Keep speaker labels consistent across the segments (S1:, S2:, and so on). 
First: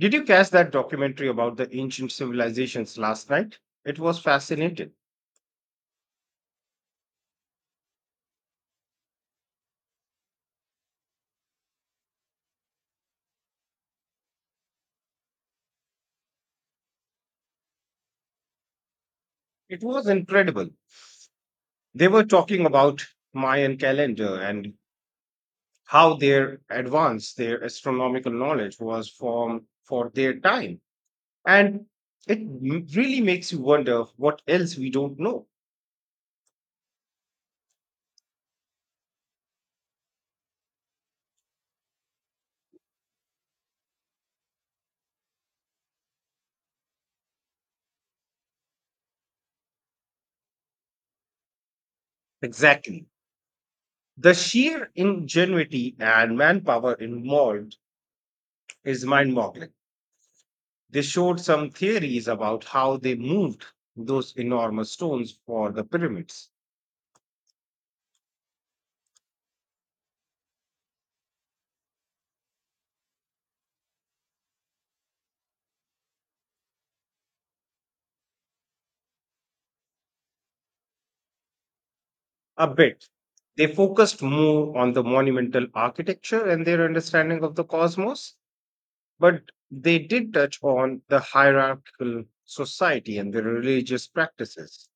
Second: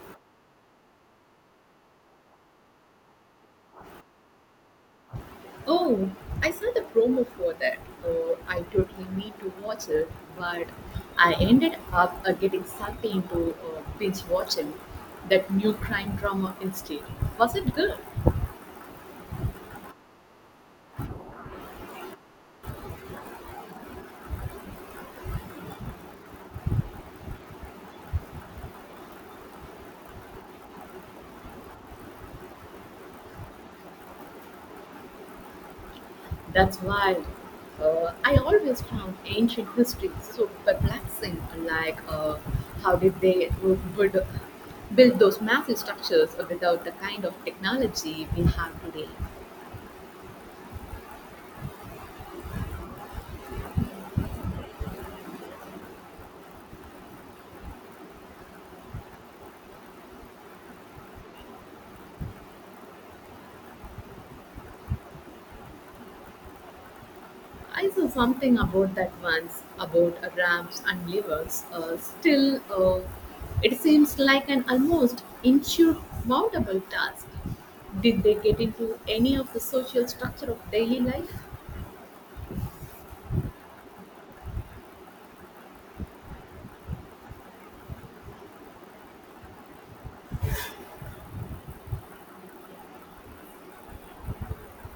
S1: Did you catch that documentary about the ancient civilizations last night? It was fascinating.
S2: Oh, I saw the promo for that. Oh, I totally need to watch it, but I ended up getting sucked into binge watching that new crime drama instead. Was it good?
S1: It was incredible. They were talking about Mayan calendar and how their astronomical knowledge was formed for their time. And really makes you wonder what else we don't know.
S2: That's wild. I always found ancient history so perplexing. Like, how did they build those massive structures without the kind of technology we have today?
S1: Exactly. The sheer ingenuity and manpower involved is mind boggling. They showed some theories about how they moved those enormous stones for the pyramids.
S2: I saw something about that once, about ramps and levers. Still, it seems like an almost insurmountable task. Did they get into any of the social structure of daily life?
S1: A bit. They focused more on the monumental architecture and their understanding of the cosmos, but they did touch on the hierarchical society and the religious practices.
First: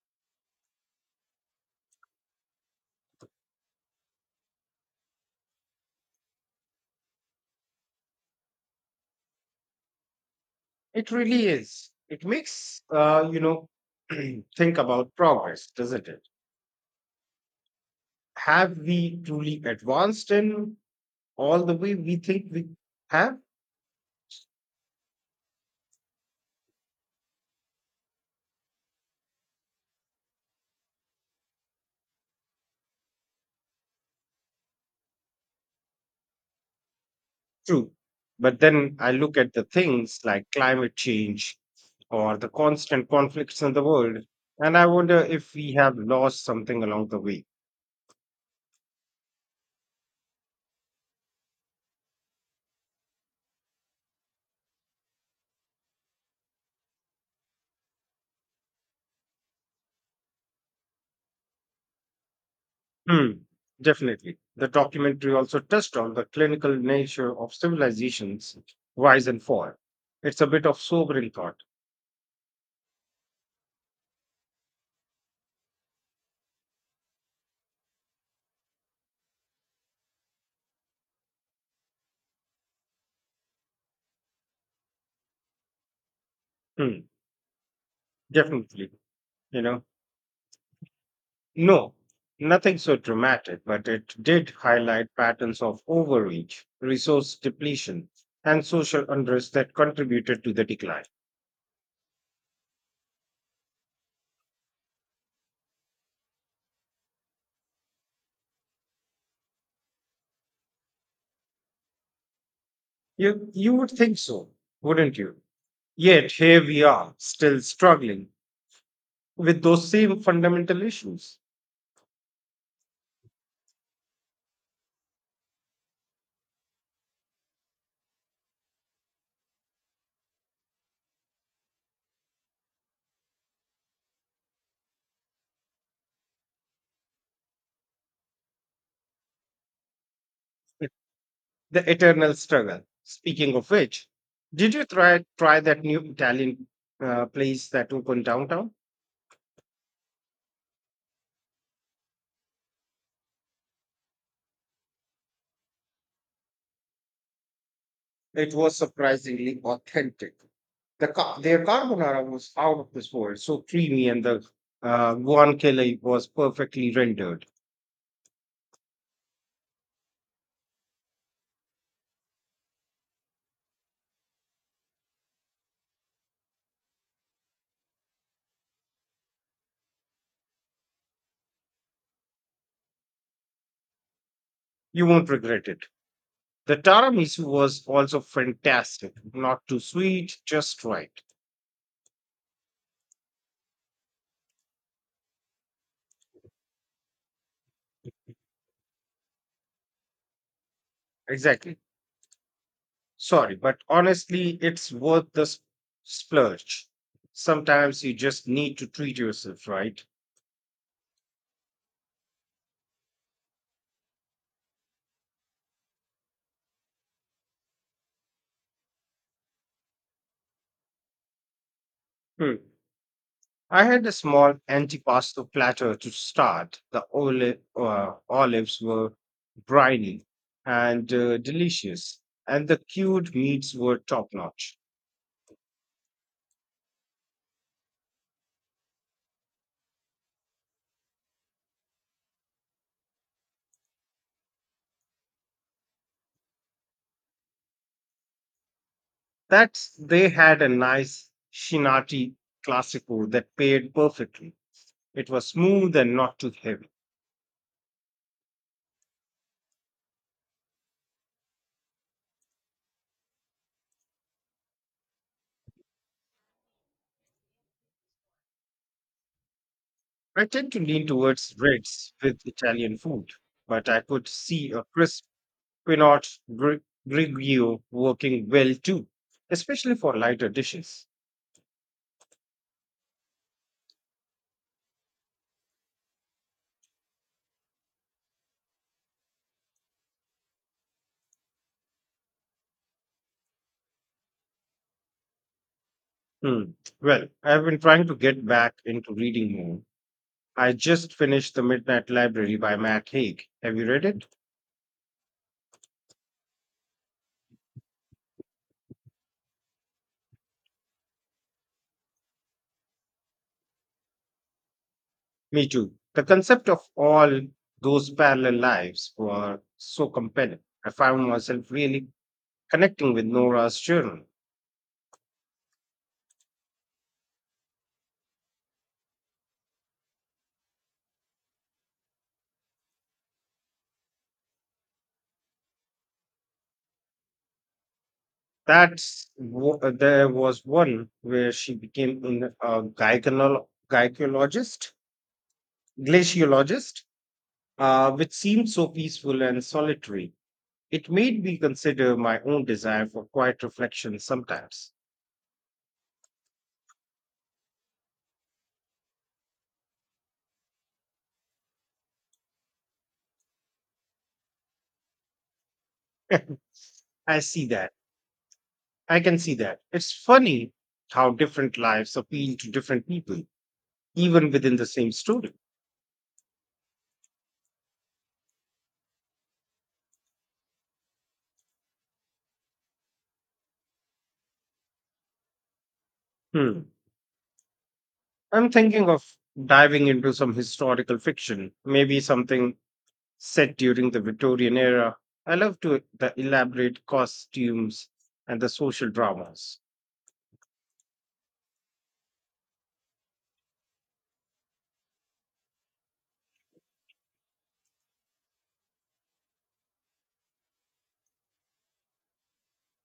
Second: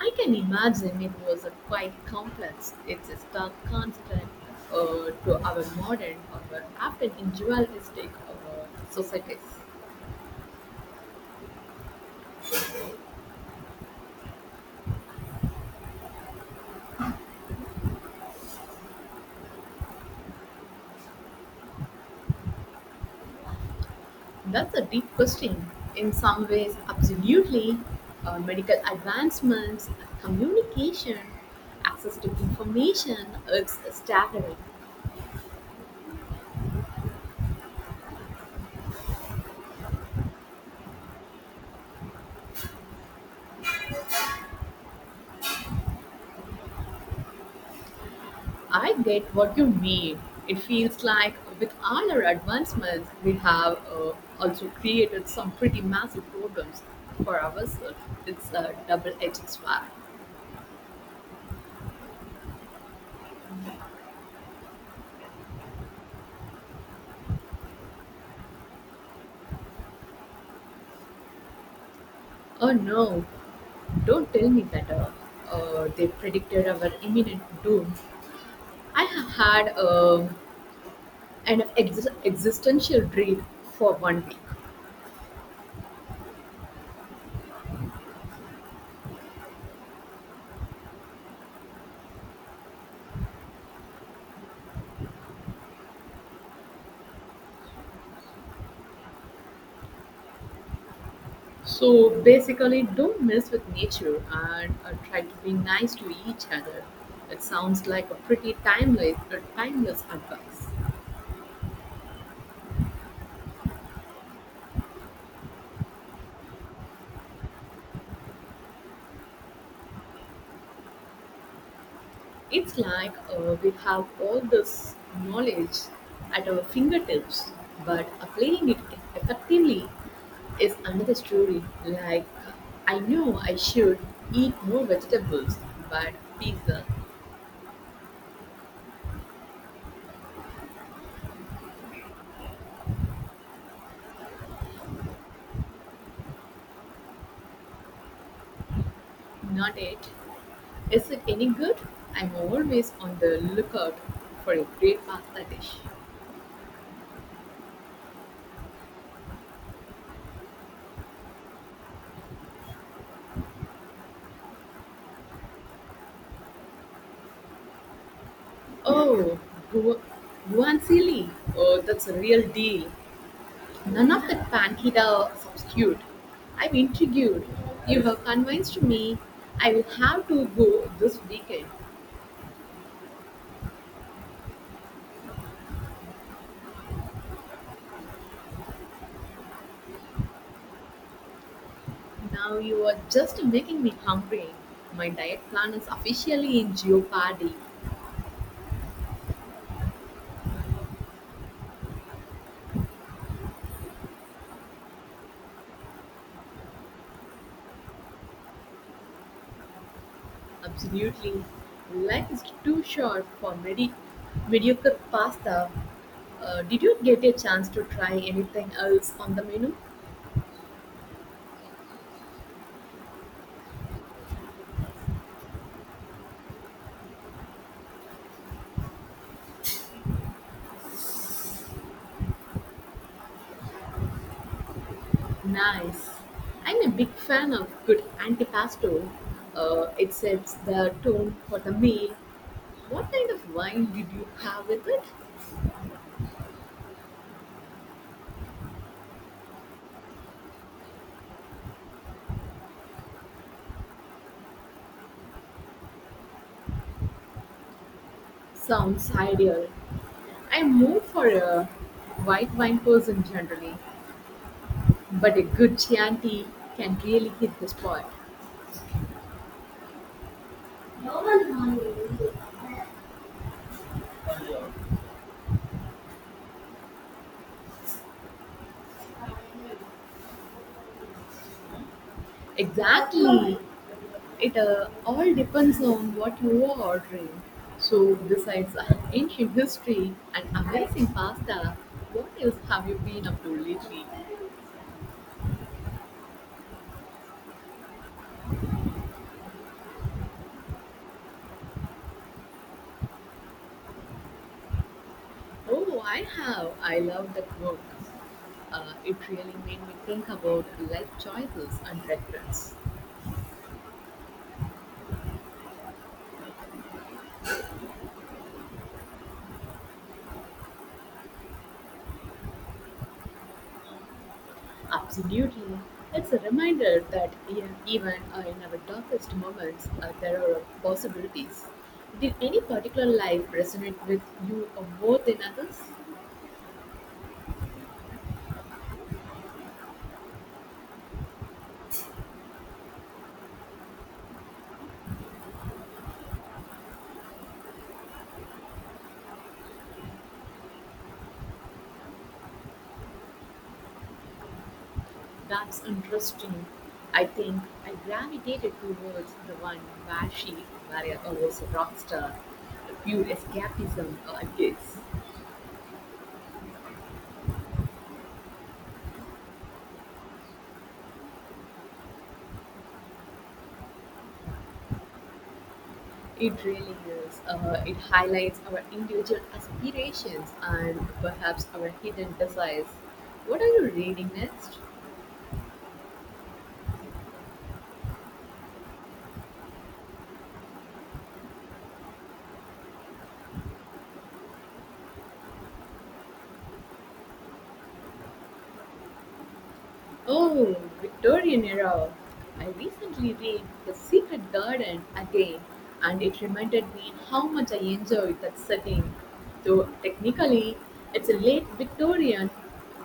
S2: I can imagine it was a quite complex. It's a stark constant to our modern or our often individualistic societies.
S1: It really is. It makes, think about progress, doesn't it? Have we truly advanced in all the way we think we have?
S2: That's a deep question. In some ways, absolutely. Medical advancements, communication, access to information, it's staggering.
S1: True. But then I look at the things like climate change or the constant conflicts in the world, and I wonder if we have lost something along the way.
S2: I get what you mean. It feels like with all our advancements, we have also created some pretty massive problems for ourselves. It's a double edged sword.
S1: Hmm, definitely. The documentary also touched on the clinical nature of civilizations, rise and fall. It's a bit of sobering thought.
S2: Oh no, don't tell me that they predicted our imminent doom. I have had and an existential dread for 1 week.
S1: Hmm, definitely. You know, no, nothing so dramatic, but it did highlight patterns of overreach, resource depletion, and social unrest that contributed to the decline.
S2: So basically, don't mess with nature and try to be nice to each other. It sounds like a pretty timeless advice.
S1: You would think so, wouldn't you? Yet here we are, still struggling with those same fundamental issues.
S2: It's like we have all this knowledge at our fingertips, but applying it effectively is another story. Like, I know I should eat more vegetables, but pizza,
S1: The Eternal Struggle. Speaking of which, did you try that new Italian place that opened downtown?
S2: not it. Is it any good? I'm always on the lookout for a great pasta dish.
S1: It was surprisingly authentic. Their carbonara was out of this world, so creamy, and the guanciale was perfectly rendered.
S2: Oh, gu- guanciale. Oh, that's a real deal. None of that pancita substitute. I'm intrigued. You have convinced me. I will have to go this weekend.
S1: You won't regret it. The tiramisu was also fantastic. Not too sweet, just right.
S2: Now you are just making me hungry. My diet plan is officially in jeopardy.
S1: Exactly. Sorry, but honestly, it's worth splurge. Sometimes you just need to treat yourself, right?
S2: Absolutely. Life is too short for mediocre pasta. Did you get a chance to try anything else on the menu?
S1: Hmm. I had a small antipasto platter to start. The olives were briny and delicious, and the cured meats were top notch.
S2: Nice. I'm a big fan of good antipasto. It sets the tone for the meal. What kind of wine did you have with it?
S1: That's they had a nice Shinati classico that paired perfectly. It was smooth and not too heavy.
S2: Sounds ideal. I'm more for a white wine person generally, but a good Chianti can really hit the spot.
S1: I tend to lean towards reds with Italian food, but I could see a crisp Pinot Gr- Grigio working well too, especially for lighter dishes.
S2: Exactly. It all depends on what you are ordering. So, besides ancient history and amazing pasta, what else have you been up to lately?
S1: Hmm. Well, I've been trying to get back into reading more. I just finished The Midnight Library by Matt Haig. Have you read it?
S2: Oh, I have. I love that book. It really made me think about life choices and regrets.
S1: Me too. The concept of all those parallel lives were so compelling. I found myself really connecting with Nora's journal.
S2: Absolutely. It's a reminder that even in our darkest moments, there are possibilities. Did any particular life resonate with you more than others?
S1: There was one where she a glaciologist, which seemed so peaceful and solitary. It made me consider my own desire for quiet reflection sometimes.
S2: That's interesting. I think I gravitated towards the one where she Maria, was a rock star. Pure escapism, I guess.
S1: I see that. I can see that. It's funny how different lives appeal to different people, even within the same story.
S2: It really is. It highlights our individual aspirations and perhaps our hidden desires. What are you reading next?
S1: Hmm. I'm thinking of diving into some historical fiction, maybe something set during the Victorian era. I love to the elaborate costumes and the social dramas.
S2: Oh, Victorian era. I recently read The Secret Garden again, and it reminded me how much I enjoyed that setting. Though technically, it's a late Victorian,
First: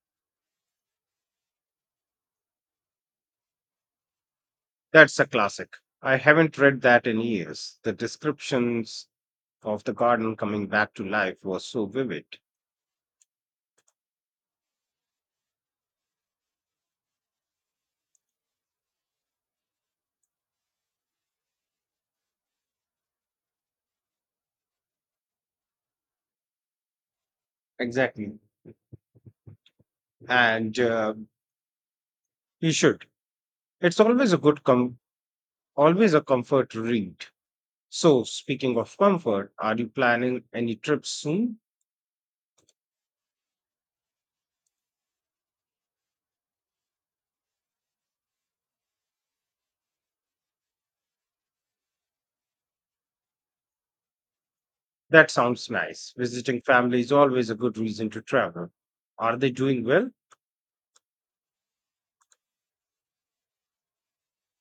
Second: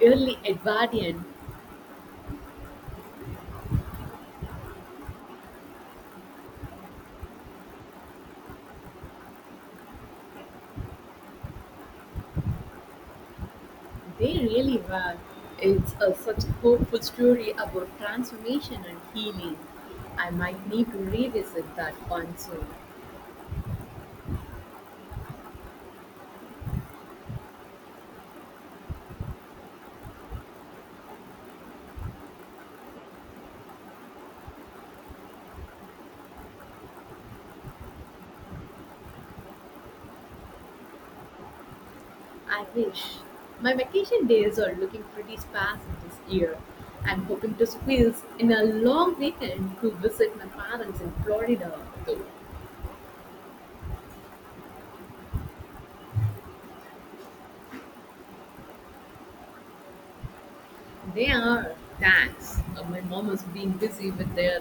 S2: early Edwardian.
S1: That's a classic. I haven't read that in years. The descriptions of the garden coming back to life was so vivid.
S2: They really were. It's a, such a hopeful story about transformation and healing. I might need to revisit that one soon.
S1: Exactly. And you should. It's always a good com always a comfort read. So, speaking of comfort, are you planning any trips soon?
S2: I wish. My vacation days are looking pretty sparse this year. I'm hoping to squeeze in a long weekend to visit my parents in Florida, though.
S1: That sounds nice. Visiting family is always a good reason to travel. Are they doing well?
S2: They are, thanks. My mom is being busy with their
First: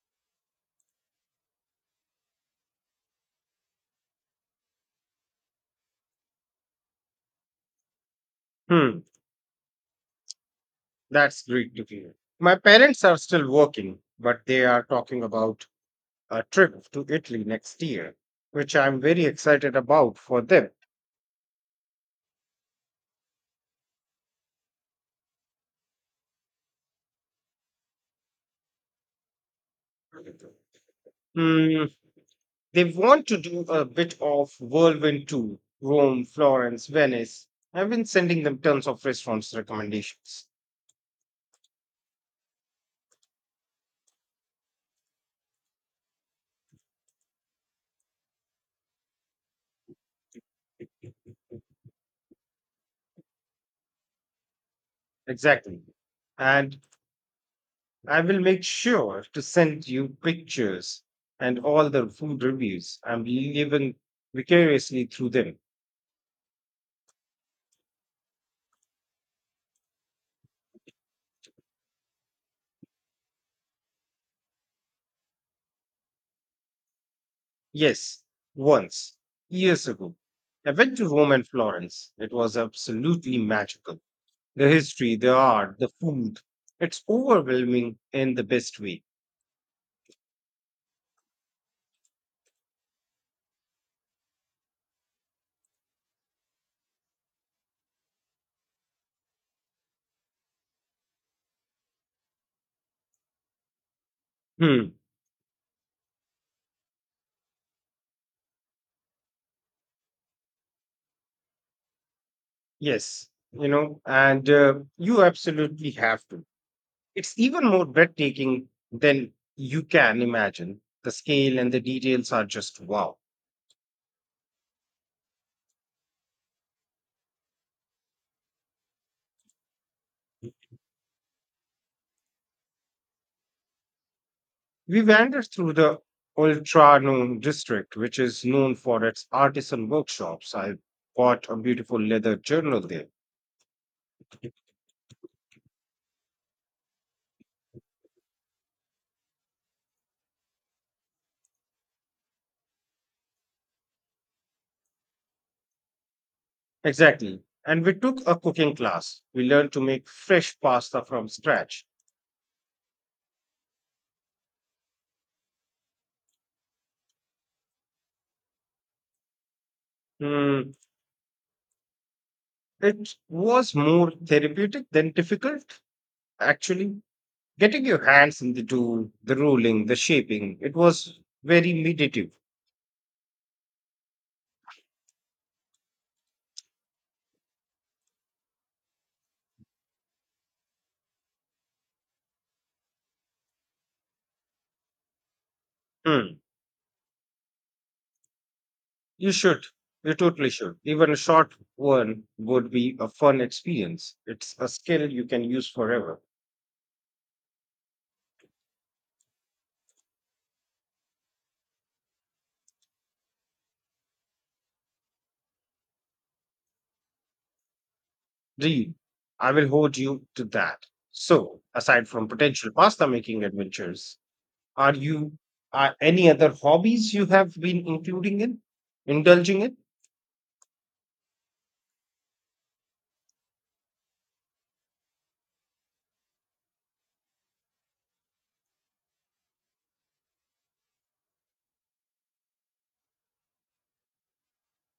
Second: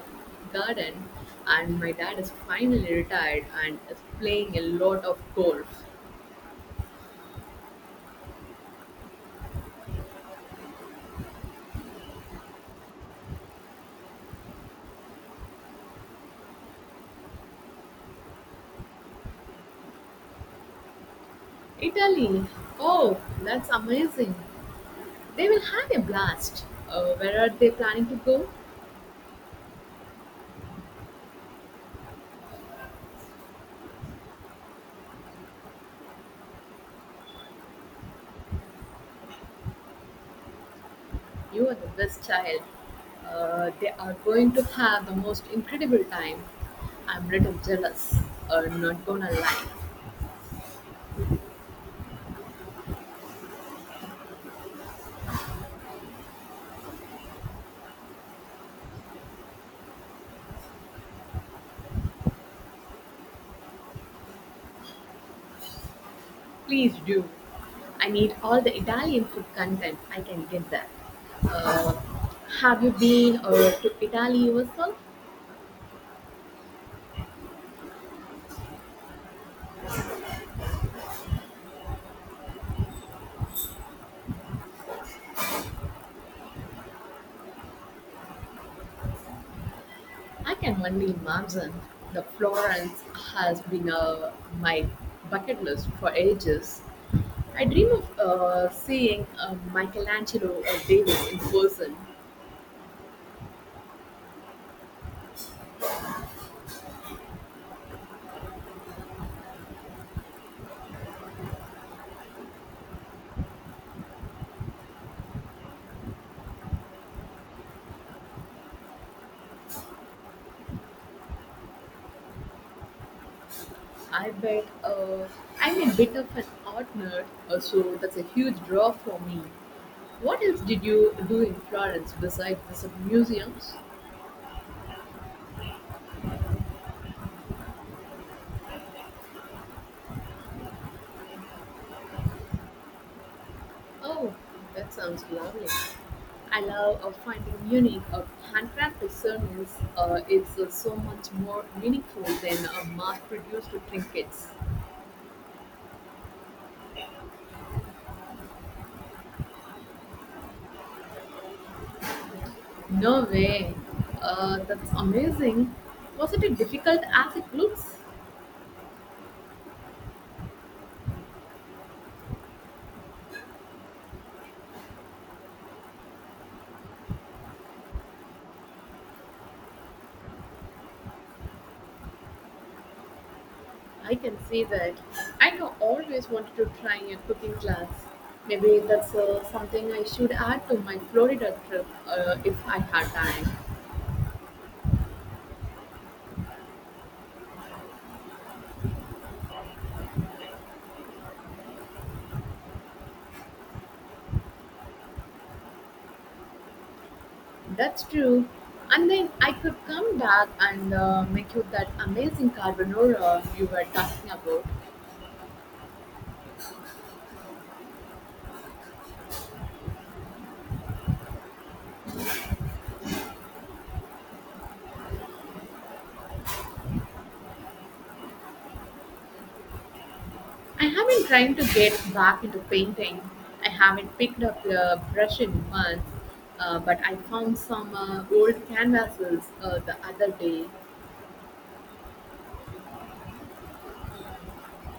S2: garden, and my dad is finally retired and is playing a lot of golf.
S1: Hmm, that's great to hear. My parents are still working, but they are talking about a trip to Italy next year, which I'm very excited about for them.
S2: Italy, oh, that's amazing. They will have a blast. Where are they planning to go?
S1: Hmm, they want to do a bit of whirlwind tour Rome, Florence, Venice. I've been sending them tons of restaurants recommendations.
S2: You are the best child. They are going to have the most incredible time. I'm little jealous. Not gonna lie.
S1: Exactly. And I will make sure to send you pictures and all the food reviews. I'm living vicariously through them.
S2: Please do. I need all the Italian food content I can get there. Uh, have you been to Italy yourself?
S1: Yes, once, years ago, I went to Rome and Florence. It was absolutely magical. The history, the art, the food. It's overwhelming in the best way.
S2: I can only imagine. The Florence has been my bucket list for ages. I dream of seeing Michelangelo or David in person.
S1: Hmm. Yes, you know, and you absolutely have to. It's even more breathtaking than you can imagine. The scale and the details are just wow.
S2: I bet I'm a bit of an art nerd, so that's a huge draw for me. What else did you do in Florence besides visit museums?
S1: We wandered through the Ultra Noon district, which is known for its artisan workshops. I bought a beautiful leather journal there.
S2: Oh, that sounds lovely. I love finding unique handcrafted souvenirs. It's so much more meaningful than mass-produced trinkets.
S1: Exactly. And we took a cooking class. We learned to make fresh pasta from scratch.
S2: No way. That's amazing. Was it as difficult as it looks?
S1: Hmm. It was more therapeutic than difficult, actually. Getting your hands into the dough, the rolling, the shaping, it was very meditative.
S2: I can see that. I know always wanted to try a cooking class. Maybe that's something I should add to my Florida trip if I had time.
S1: Hmm. You should. You totally should. Even a short one would be a fun experience. It's a skill you can use forever.
S2: That's true. And then I could come back and make you that amazing carbonara you were talking about.
S1: Deal. I will hold you to that. So, aside from potential pasta making adventures, are you are any other hobbies you have been indulging in?
S2: I have been trying to get back into painting. I haven't picked up a brush in months, but I found some old canvases the other day.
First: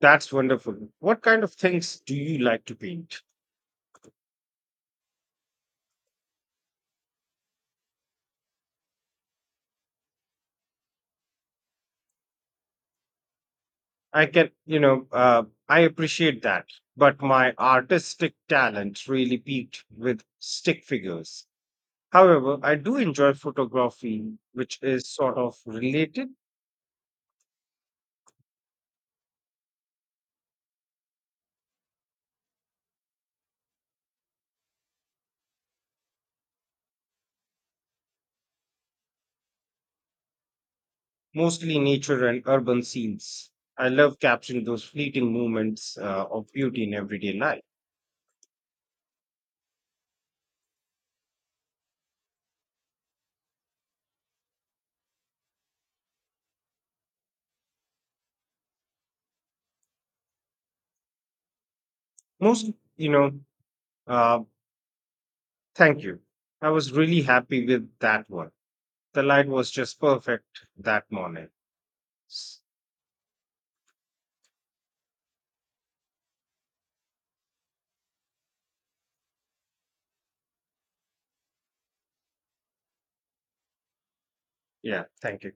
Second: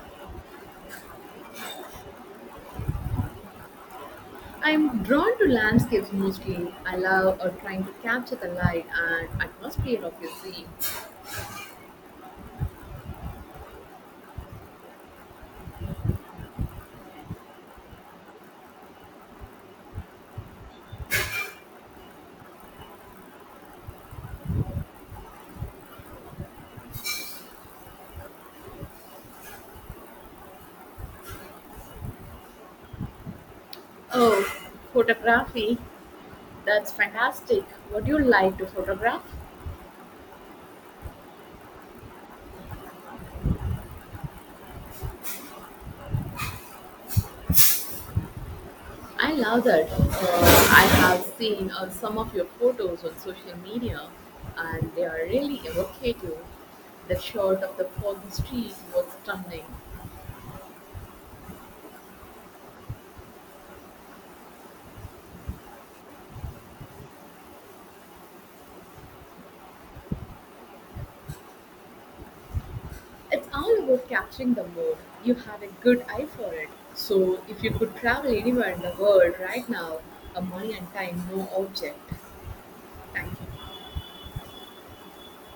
S1: That's wonderful. What kind of things do you like to paint?
S2: I'm drawn to landscapes mostly. I love trying to capture the light and atmosphere of your scene.
S1: I can, you know, I appreciate that, but my artistic talent really peaked with stick figures. However, I do enjoy photography, which is sort of related,
S2: Oh, photography. That's fantastic. What do you like to photograph?
S1: mostly nature and urban scenes. I love capturing those fleeting moments of beauty in everyday life.
S2: I love that. I have seen some of your photos on social media and they are really evocative. The shot of the foggy street was stunning.
S1: Most, you know, uh, Thank you. I was really happy with that one. The light was just perfect that morning. S-
S2: It's all about capturing the mood. You have a good eye for it. So, if you could travel anywhere in the world right now, a money and time, no object. Thank you.
S1: Yeah, thank you.